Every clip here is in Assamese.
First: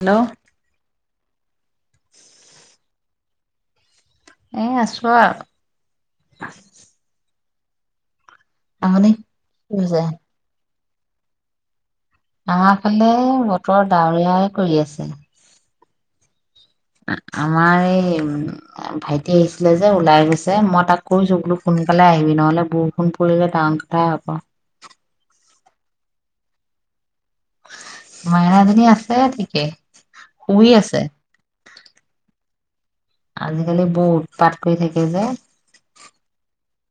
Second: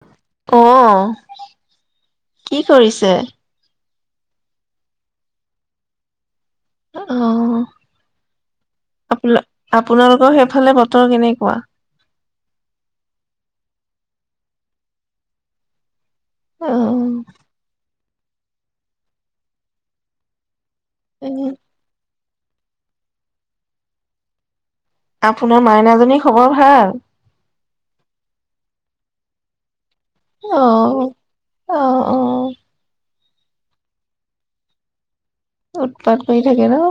হেল্ল' অ। কি কৰিছে? এ আছো আও [unintelligible] আপ হৈছে আপোনালোকৰ সেইফালে বতৰ কেনেকুৱা? আমাৰফালে বতৰ ডাৱৰীয়াই কৰি আছে। অ', আমাৰ এই ভাইটি আহিছিলে যে ওলাই গৈছে মদ তাক এ কৈছো বোলো সোনকালে আহি দিনলে বৰষুণ পৰিলে ডাঙৰ কথাই হ'ব আপোনাৰ মাইনাজনীৰ খবৰ ভাল? মাইনা জনী আছে ঠিকে শুই আহ আছে আহ অ আজিকালি ব উৎপাত কৰি থাকে যে উৎপাত কৰি থাকে ন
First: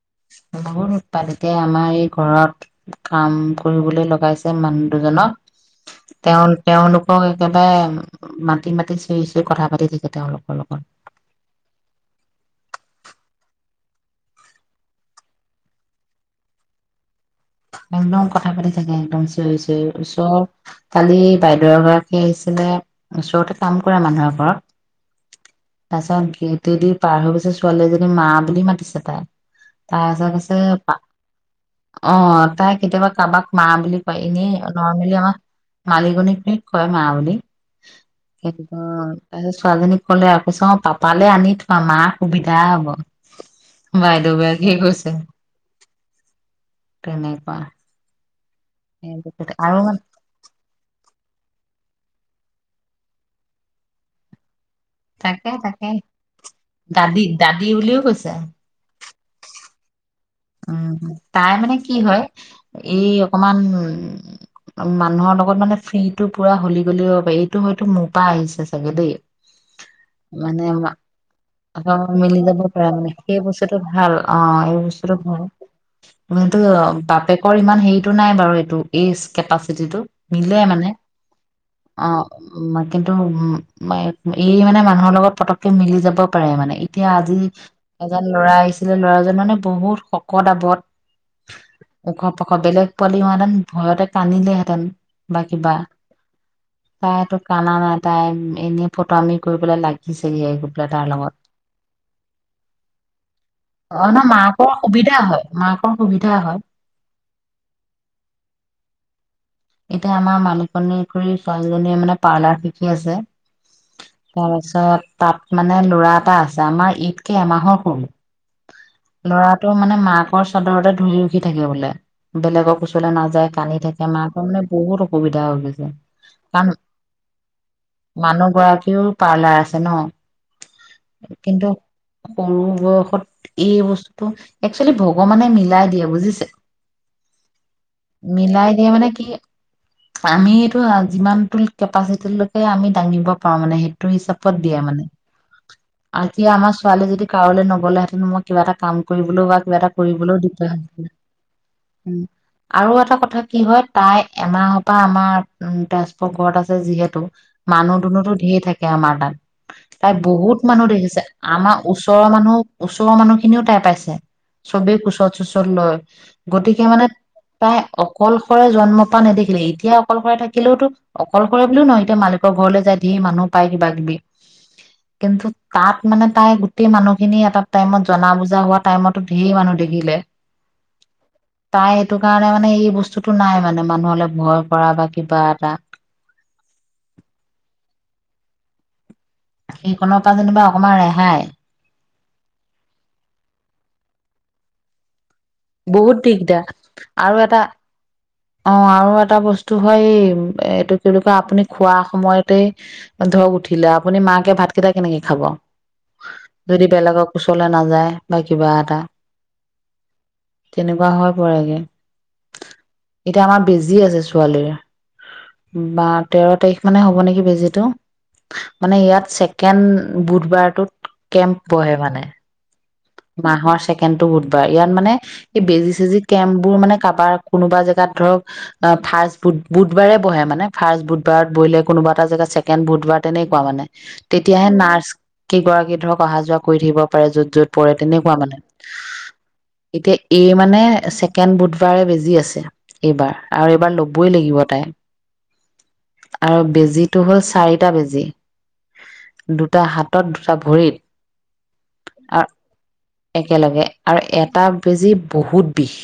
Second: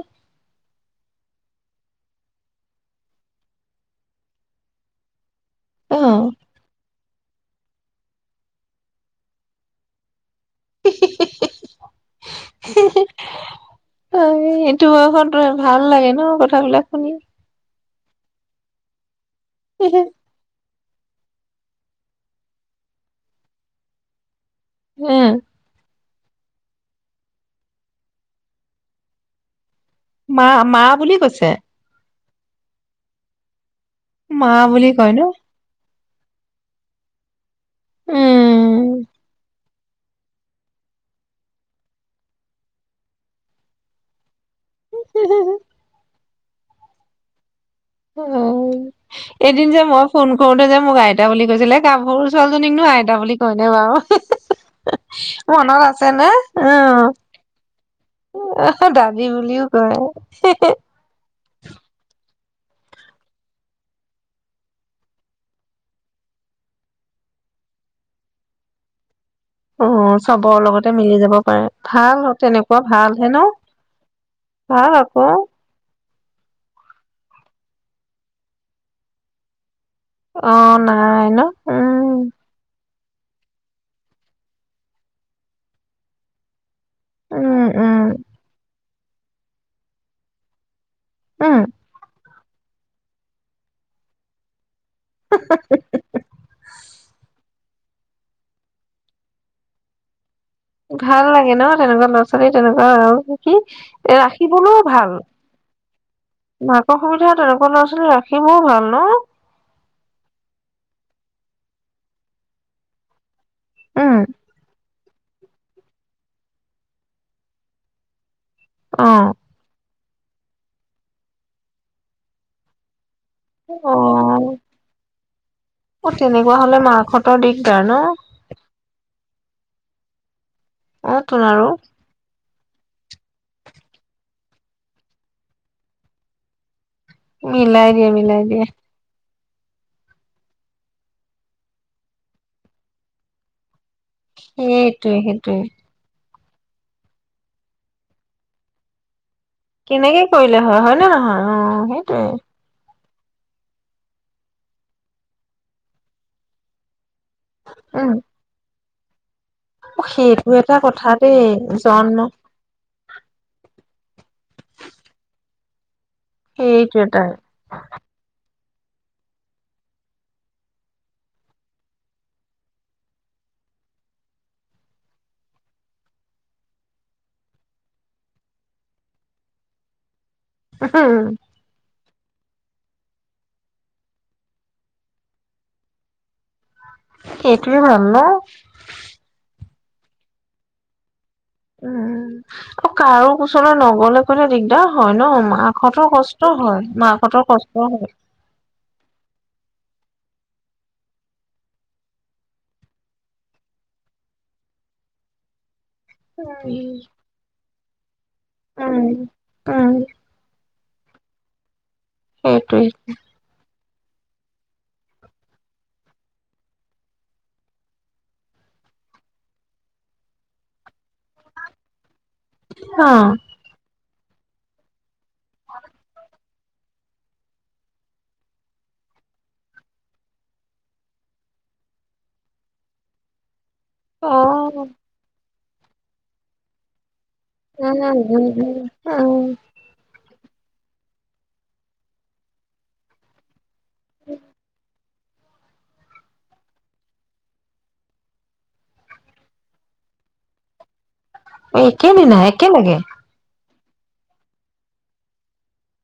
বহুত উৎপাত এতিয়া আমাৰ এই ঘৰত কাম কৰিবলৈ লগাইছে মানুহ দুজনক অ', তেওঁ তেওঁলোক হয় একেবাই মাতি মাতি চুই চুই কথা পাতি থাকে তেওঁলোক হি হি হি হি, হি হি ত সেইটো বয়সত ভাল লাগে ন কথাবিলাক শুনি একদম কথা পাতি থাকে একদম চ চয় চব কালি বাইদেউৰ এগৰাকী আছিলে ওচৰতে কাম কৰা মানুহ এঘৰত হম তাৰ পিছত গেটেদি পাৰ হৈ গৈছে ছোৱালী এজনী মা বুলি মাতিছে তাইক মা মা বুলি কৈছে অঁ তাই কেতিয়াবা কাবাক মা বুলি বা মা এনেই বুলি কয় নৰ্মেলি ন? আমাৰ মালিকনীকনীক কয় মা বুলি স উম, [unintelligible] ছোৱালীজনী ক'লে আৰু কৈছে অ পাপালে আনি থোৱা মাৰ সুবিধা হব। বাইদেউ গৰা স কৈছে। তেনেই ৱাহ অ এদিন যে মই ফোন কৰোতে যে মোক আইতা বুলি কৈছিলে গাভৰু ছোৱালীজনীকনো আইতা বুলি কয় ন বাৰু? হে হে হে তাকে তাকে দাদী দাদী বুলিও কৈছে অ দাদী বুলিও কয় উম হ। তাই মানে কি হয় এই অকমান উ মানুহৰ লগত মানে ফ্ৰীটো পুৰা হলি গলি হ'ব পাৰে এইটো হয়তো মোৰপৰা আহিছে চাগে দেই। অ চবৰ মানে লগতে মা- মিলি যাব পাৰে অকমান ভাল মিলি যাব তেনেকুৱা পৰা মানে ভাল হে সেই ন? বস্তুটো ভাল ভাল অ আকৌ হ টো বাপেকৰ ইমান হেৰিটো নাই বাৰু এইটো এই কেপাচিটি টো। অ মিলে মানে। নাই ন অ উম কিন্তু উ এই মানে মানুহৰ লগত পতককে মিলি যাব পাৰে মানে এতিয়া আজি উম উম এজন ল'ৰা আহিছে আছিলে ল'ৰাজন মানে বহুত শকত- আৱত উম! বেলেগ পোৱালি হোৱাহেতেন ভয়তে কান্দিলেহেঁতেন। বা কিবা। তাইটো কানা নাই তাই এনে ফটোৱামি কৰিবলৈ লাগিছে ভাল লাগে ন তেনেকুৱা ল'ৰা ছোৱালী? তেনেকুৱা আৰু অ ন কি ৰাখিব মাকৰ সুবিধা ভাল। হয় মাকৰ সুবিধা হয় মাকৰ সুবিধা। তেনেকুৱা ল'ৰা ছোৱালী ৰাখিবও ভাল ন? এতিয়া আমাৰ মালিকনী খুড়ীৰ ছোৱালীজনীয়ে মানে পাৰ্লাৰ শিকি আছে উম তাৰপাছত তাত মানে লৰা এটা আছে। আমাৰ ইতকে এমাহৰ অ সৰু। লৰাটোৰ মানে মাক ব চাদৰতে ধুৰি উঠি থাকে বোলে বেলেগৰ কোচলৈ না যায় কান্দি অ থাকে মাত মানে বহুত অসুবিধা হৈ গৈছে। অ তেনেকুৱা কাৰণ হলে মাকহঁতৰ দিগদাৰ ন মানুহ গৰাকীও, পাৰ্লাৰ আছে ন অ' তোন কিন্তু আৰু? সৰু বয়সত এই বস্তুটো, একচুৱেলি ভগৱানে মিলাই দিয়ে বুজিছে। মিলাই দিয়ে মিলাই দিয়ে। কি আমিটো যিমানটো কেপাচিটিলৈকে আমি দাঙিব পাৰো মানে সেইটো-া হিচাপত দিয়া মানে? সেইটোৱে সেইটোৱে এতিয়া আমাৰ ছোৱালীয়ে যদি কাৰোলৈ নগলেহেঁতেন মই কিবা এটা কাম কৰি কেনেকে কৰিলে হয়। হয়নে নহয় অ' উম সেইটোৱেই। আৰু এটা কথা কি হয় তাই এমাহৰ পৰা আমাৰ তেজপুৰ ঘৰত আছে যিহেতু মানুহ উম দুনহতো ঢেৰ থাকে-া এ' আমাৰ তাত। তাই সেইটো বহুত এটা মানুহ কথা দেখিছে, দেই আমাৰ জন্ম ওচৰৰ মানুহ ওচৰৰ মানুহ খিনিও তাই পাইছে। চবেই কোচত চোছত লয়। গতিকে সেইটো মানে এটাই তাই অকল অকলৰে জন্ম পৰা নেদেখিলে। এতিয়া অকলশৰে থাকিলেওতো অকলশৰে বুলিও নহয়, এতিয়া মালিকৰ ঘৰলৈ যায়, ধেৰ মানুহ পায়, কিবা কিবি কিন্তু তাত মানে তাই গোটেই মানুহখিনি এটা টাইমত জনা বুজা হোৱা টাইমতো ঢেৰ মানুহ দেখিলে, ও' হোঃ তাই সেইটো কাৰণে মানে এই বস্তু টো নাই মানে, মানুহলে ভয় কৰা বা কিবা এটা এইটোৱেই ভাল ন? গাখীৰখনৰ পৰা যেনিবা অকণমান ৰেহাই' উম অ' কাৰো ওচৰলৈ নগলে কলে দিগদাৰ হয় ন মাৰ বহুত দিগদাৰ, আৰু এটা কষ্ট হয় অ' আৰু এটা বস্তু হয়, এইটো কি বুলি কয় আপুনি খোৱা সময়তে ধৰক উঠিলে আপুনি মাকে ভাত কেইটা কেনেকে খাব। যদি বেলেগৰ কোচলৈ নাযায়। বা কিবা উম এটা উম তেনেকুৱা হৈ পৰেগে। সেইটেই। এতিয়া আমাৰ বেজি আছে ছোৱালীৰ। বা তেৰ তাৰিখ মানে হ'ব নেকি বেজিটো। মানে ইয়াত ছেকেণ্ড বুধবাৰটোত কেম্প বহে মানে। অ মাহৰ চেক কেনটো বুধবাৰ, ইয়াত মানে এই বেজি চেজি কেম্প বোৰ মানে, কাৰবাৰ কোনোবা জেগাত ধৰক অ ফাৰ্ষ্ট বুধ বুধবাৰে বহে মানে, ফাৰ্ষ্ট বুধবাৰত বহিলে, কোনোবা এটা জেগাত ছেকেণ্ড বুধবাৰ তেনেকুৱা মানে। অ তেতিয়াহে নাৰ্চ কেইগৰাকী ধৰক অহা যোৱা কৰি থাকিব পাৰে য পৰে উম তেনেকুৱা উম মানে, উম উম এতিয়া এই মানে ছেকেণ্ড বুধবাৰে বেজি আছে এইবাৰ, আৰু এবাৰ ল'বই লাগিব তাই। আৰু বেজিটো হ'ল চাৰিটা বেজি, দুটা হাতত দুটা ভৰিত। একেইদিনাই, আৰু একে লগে। একেলগে, আৰু এটা বেজী বহুত বিষ।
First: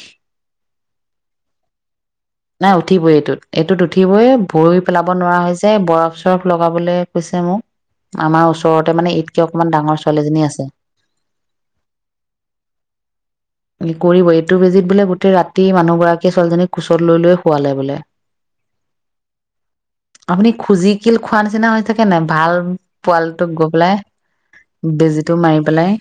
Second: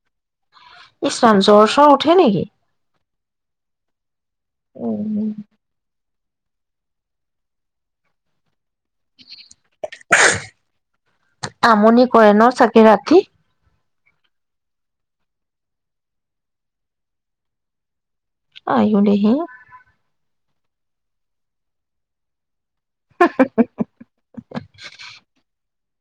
ইছ ৰাম, জ্বৰ-চ্বৰ উঠে নেকি? নাই উঠিবই এইটোত উঠিবয়ে ভৰি পেলাব উম নোৱাৰা হৈ যায়, বৰফ চৰফ লগাবলৈ কৈছে মোক, আমাৰ ওচ ওচৰতে মানে এইতকে অকমান ডাঙৰ ছোৱালীজনী আছে। আমনি কৰে ন, চাগে ৰাতি কৰিবয়ে এইটো বেজিত বোলে গোটেই ৰাতি মানুহগৰাকীয়ে ছোৱালীজনীক কোচত লৈ লয়ে শোৱালে বোলে। আইও দেহি। আপুনি খুজি কিল খোৱা নিচিনা হৈ থাকে নে, ভাল পোৱালটো গৈ পেলাই, বেজীটো মাৰি পেলাই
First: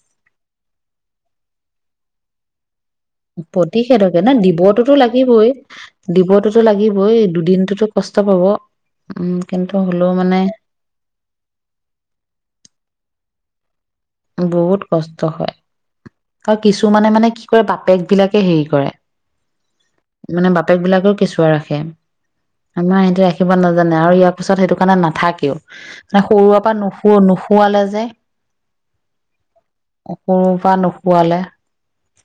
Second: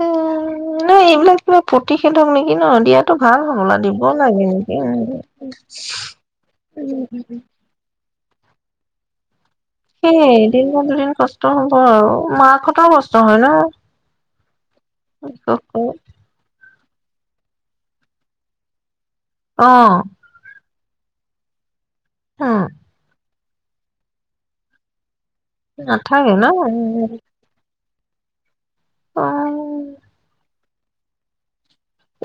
উম, নাই এইবিলাক কিবা প্ৰতিষেধক নেকি ন, দিয়াত প্ৰতিষেধকে ন, দিবটোতো লাগিবই, দিবটোতো উম। লাগিবই, দুদিনটোতো কষ্ট কষ্ট পাব, উম। কিন্তু হ'লেও সেই মানে এদিন বা দুদিন কষ্ট হ'ব আৰু মাকহঁতৰো কষ্ট হয় ন? বহুত কষ্ট হয়, বিশেষকৈ তা কিছুমানে মানে কি কৰে, বাপেক বিলাকে হেৰি কৰে অহ। মানে বাপেক বিলাকেও কেঁচুৱা ৰাখে। আমাৰ এতিয়া আহ কিব নাজানে আৰু ইয়াৰ পিছত সেইটো কাৰণে নাথাক কেও, মানে নাথাকে ন সৰুৰে পৰা উম, নুসু, নুশুৱালে যে। যায়। অ'। সৰুৰ পৰা নুশুৱালে।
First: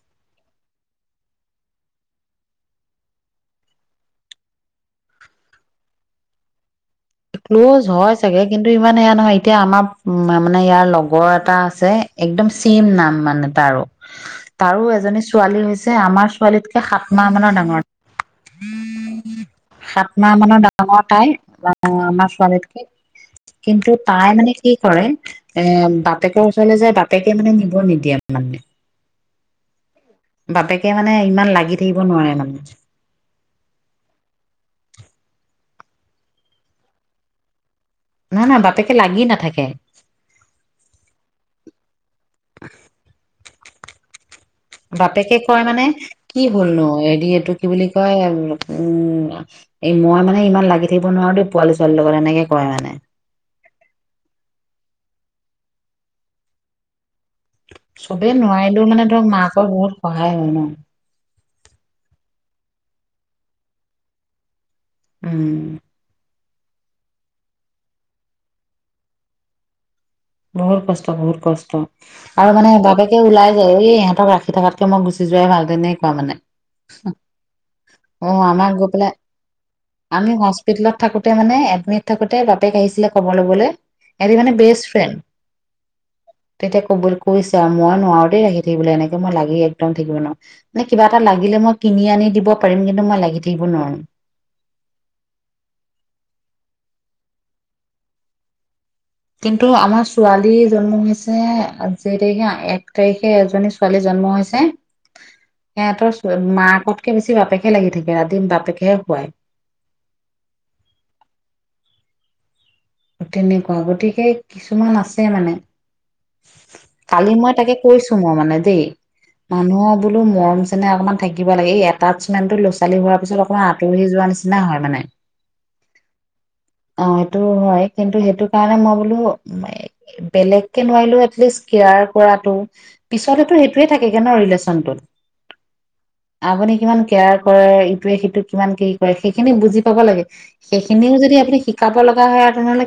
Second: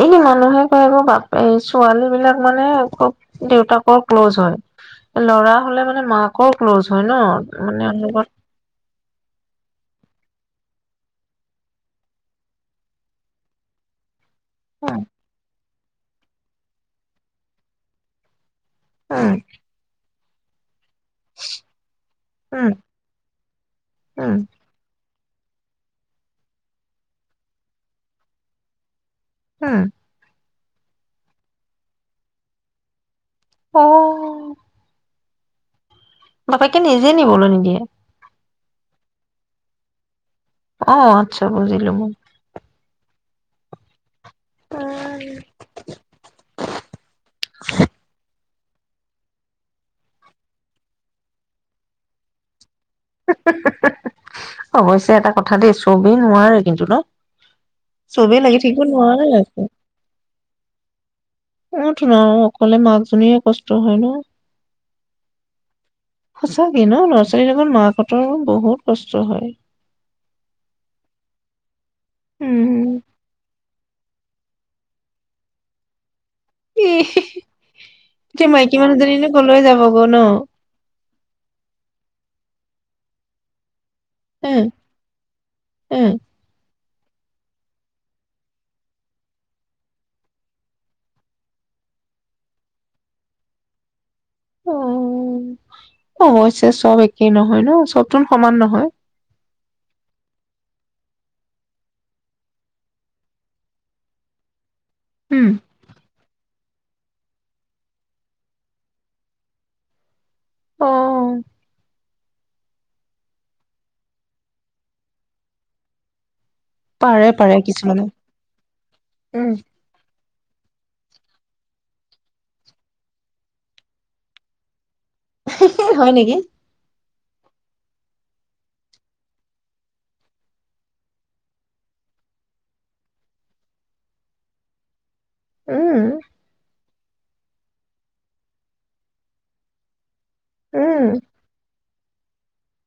এই মানুহে কয়, এইবোৰ বাপ, এই ছোৱালী বিলাক মানে খুব দেউতাকৰ ক্ল'জ হয়, ল'ৰা হ'লে মানে মাকৰ ক্ল'জ হয় ন ক্ল'জ মানে হয় লগত চাগে, কিন্তু ইমান সেয়া নহয় এতিয়া আমাৰ, উ মানে ইয়াৰ লগৰ এটা আছে একদম চেম নাম মানে তাৰো তাৰো উম, এজনী ছোৱালী হৈছ ছে আমাৰ ছোৱালীতকে সাত মাহ মানৰ ডাঙৰ। উম। নাই মানে দাক আমাৰ তাই, লা অ', আমাৰ উম, ছোৱালীতকে, কিন্তু তাই উম, মানে কি কৰে এ বাপেকৰ ওচৰলৈ যায়, বাপেকে মানে নিব নিদিয়ে মানে। উম। বাপেকে মানে ইমান লাগি থাকিব নোৱাৰে মানে। অ'। বাপেকে নিজে নিবলৈ নিদিয়ে। না না, বাপেকে লাগিয়ে নাথাকে। অহ, আচ্ছা বুজিলো মই। উম। বাপেকে কয় মানে, কি হ'ল নো? হেদি এইটো কি বুলি কয় এ উম, আ, এই মই মানে ইমান লাগি থাকিব নোৱাৰো দেই পোৱালি-ছোৱালী লগত, এনেকে কয় মানে। হেহ, হেহ, হেহ, হেহ, হেহ, অৱশ্যে এটা কথা দেই, চবে নোৱাৰে কিন্তু ন? চবেই লাগি থাকিব নোৱাৰিলেওঁ মানে নোৱাৰে ধৰক, আকৌ মাকৰ বহুত সহায় হয় ন। কলে মাকজনীৰে কষ্ট হয় ন। উম। সঁচাকে ন? ল'ৰা-ছোৱালী লগত মাক হতৰো বহুত কষ্ট হয়। বহুত কষ্ট, বহুত কষ্ট। আৰু মানে উম বাপেকে ওলাই যায়, এই ইহঁতক ৰাখ ৰখী থকাতকে মই গুচি যোৱাই ভাল, তেনেকুৱা মানে। এ হি। অহ, এতিয়া আমাক মাইকী গৈ পেলাই, মানুহজনীনো কলৈ যাবগৈ ন আমি হস্পিতলত থাকোতে মানে এডমিট থাকোত তে বাপেক আহিছিলে খবৰ লবলৈ। এহতি মানে বেষ্ট ফ্ৰেণ্ড। উম। তেতিয়া ক'বল কৈছে আৰু, মই নোৱাৰোঁ দেই আহি থাকিবলে এনেকে, মই লাগি একদম থাকিব নোৱাৰোঁ। মানে কিবা এটা লাগিলে মই কিনি আনি দিব পাৰিম। কিন্তু মই লাগি থাকিব নোৱাৰো। অ', অৱশ্যে চব একেই নহয় ন, চব তুন সমান নহয়। কিন্তু আমাৰ ছোৱালী জন্ম হৈছে, অ যেই তাৰিখে, এক তাৰিখে এজনী ছোৱালী জন্ম হৈছে। উম সিহঁতৰ চ টৱে, মাকতকে বেছি বাপেকহে লাগি থাকে, ৰাতি বাপেকহে খুৱায়। অ '। ও তেনেকুৱা, গতিকে কিছুমান আছে মানে। পাৰে কালি মই পাৰে তাকে কিছুমানে কৈছোঁ মই মানে দেই, উম মানুহৰ বোলোঁ মৰম চেনেহ অকণমান থাকিব লাগে, এই এটাচমেণ্টটো ল'ৰা-ছোৱালী হোৱাৰ পিছত অকণমান আঁতৰি যোৱা নিচিনা হয় মানে। হি‌, হি, হয় নেকি? অহ, সেইটোও হয়। কিন্তু সেইটো কাৰণে মই বোলো এ বেলেগ কে নোৱাৰিলেওঁ এটলিষ্ট কেয়াৰ কৰাটো, পিছতেতু সেইটোয়ে থাকেগে ন ৰিলেশ্বনটোত। উম আপুনি কিমান? কেয়াৰ কৰে, ইটোৱে-সিটোক কিমান কি কৰে সেইখিনি বুজি পাব লাগে। উম সেইখিনিও যদি আপুনি শি কাব লগা হয় আৰু তেনেহ'লে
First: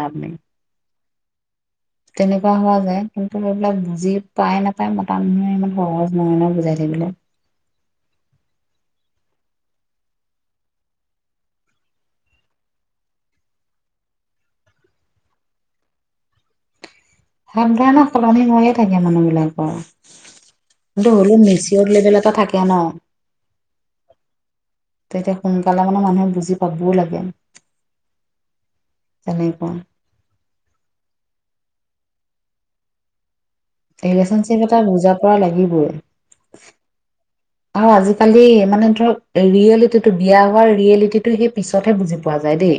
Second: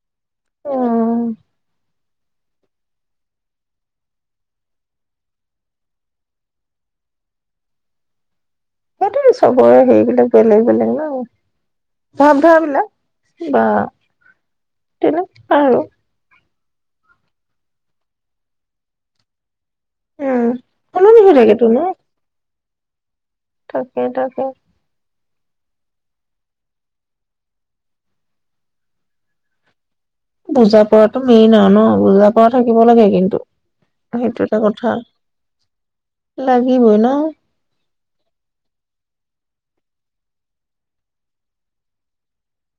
[unintelligible] আপুনি। অ তেনেকুৱা হোৱা যায় কিন্তু এইবিলাক বুজি পাই নাপায় মতা মানুহে ইমান সহজ নহয় নহয় নহ বুজাই থাকিবলে। সেইটোয়ে চবৰে হেৰিবিলাক বেলেগ বেলেগ ন ভাৱধাৰা বিলাক বা তেনেকুৱাই আৰু। ভাবধাৰা নহ সলনি হৈয়ে থাকে মানুহবিলাকৰ। অ উম কিন্তু সলনি হৈ হ'লেও থাকেতো ন মেচিয়ৰদ লেভেল এটা থাকে কে নহ। তাকে তাকে তেতিয়া সোনকালে মানে মানুহে বুজি পাবও লাগে তেনেকুৱা। বুজা পৰাটো মেইন আৰু ন? বুজা পৰা থাকিব লাগে কিন্তু। সেইটো এটা ৰিলে্চনশ্বিপ এটাত কথা বুজা পৰা লাগিবই। লাগিবই ন আৰু আজিকালি মানে ধৰক ৰিয়েলিটিটো বিয়া হোৱাৰ ৰিয়েলিটিটো সেই পিছতহে বুজি পোৱা যায় দেই।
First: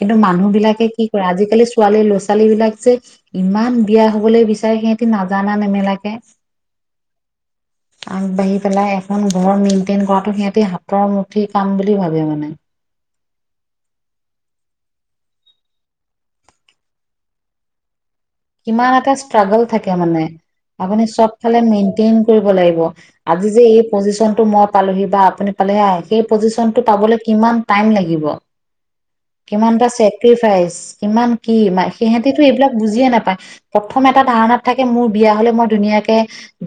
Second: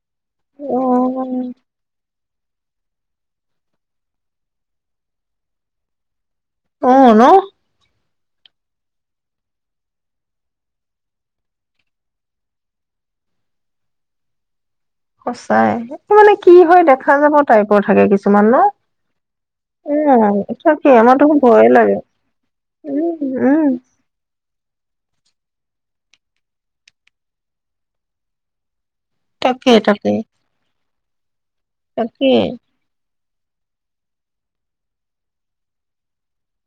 কিন্তু মানুহ অ বিলাকে কি কৰে আজিকালি ছোৱালীয়ে লৈ ছোৱালী বিলাক যে ইমান বিয়া হবলৈ বিচাৰে, সিহঁতি নাজানা নেমেলাকে। অঁ নহ আগবাঢ়ি পেলা এখন ঘৰ মেইনটেইন কৰাটো সিহঁতি হাতৰ মুঠিৰ কাম বুলি ভাবে মানে। সঁচাই, সেইটো মানে কি হয় দেখা যাব টাইপৰ থাকে কিছু কিমান এটা স্ত্ৰাগ'ল থাকে মানে, তাকে আপুনি আমাৰ চব দেখোন ফালে ভয়ে লাগে মেইনটেইন কৰিব লাগিব উম আজি যে উম এই পজিচনটো মই পালোহি বা আপুনি পালেহি, সেই পজিচনটো পাবলে কিমান টাইম লাগিব। তাকে কিমানটা তাকে চেক্ৰিফাইচ কিমান কি মা তাকে সিহেতিটো এইবিলাক বুজিয়ে নাপা প্ৰথম এটা ধাৰণাত থাকে মোৰ বিয়া হলে মই ধুনীয়াকে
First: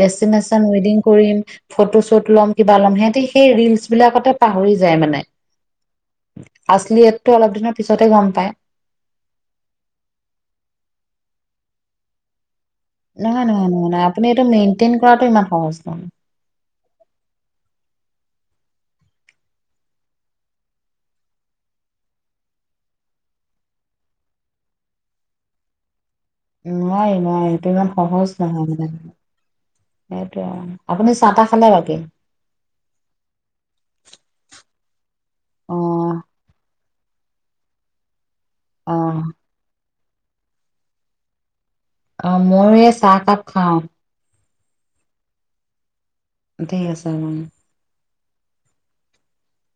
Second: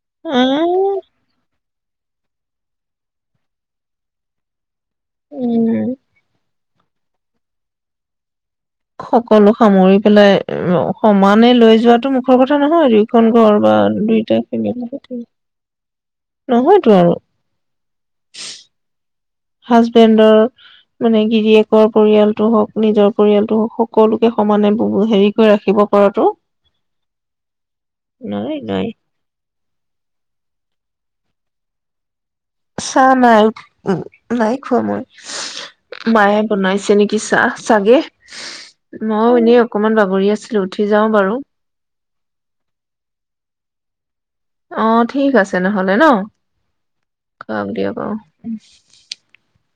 ডেচটিনেচন ৱেডিং উম কৰিম, ফটো শ্বুট ল'ম, কিবা ল'ম সিহঁতি সেই ৰিলছ বিলাকতে পাহৰি যা যায় মানে। উম আছলিয়তটো অলপ দিনৰ পিছতহে গম পায়। সকলো সামৰি পেলাই সমানে লৈ যোৱাটো মুখৰ কথা নহয় নহয় নহয় নহয় আপুনি এইটো মেইনটেইন কৰাটো ইমান সহজ [unintelligible] হাজবেন্দৰ মানে গিৰিয়েকৰ পৰিয়ালটো হওক, নিজৰ পৰিয়ালটো হওক, সকলোকে সমানে হেৰি কৰি ৰাখিব পৰাটো নোৱাৰি নোৱাৰি এইটো ইমান সহজ নোৱাৰি নহয় নোৱাৰি মানে, সেইটোৱে আৰু। আপুনি চাহ-তাহ খালে বাকী? চাহ নাই উ নাই খোৱা মই। অ মায়ে বনাইছে নি কি চাহ চাগে। অ মইয়ো এনেই অকমান বা কৰি আছিলো উঠি যাওঁ বাৰু। অ, ময়ো এই চাহকাপ খাওঁ। অ', ঠিক আছে নহলে ন। তাতে আছে মানে খাওক [unintelligible]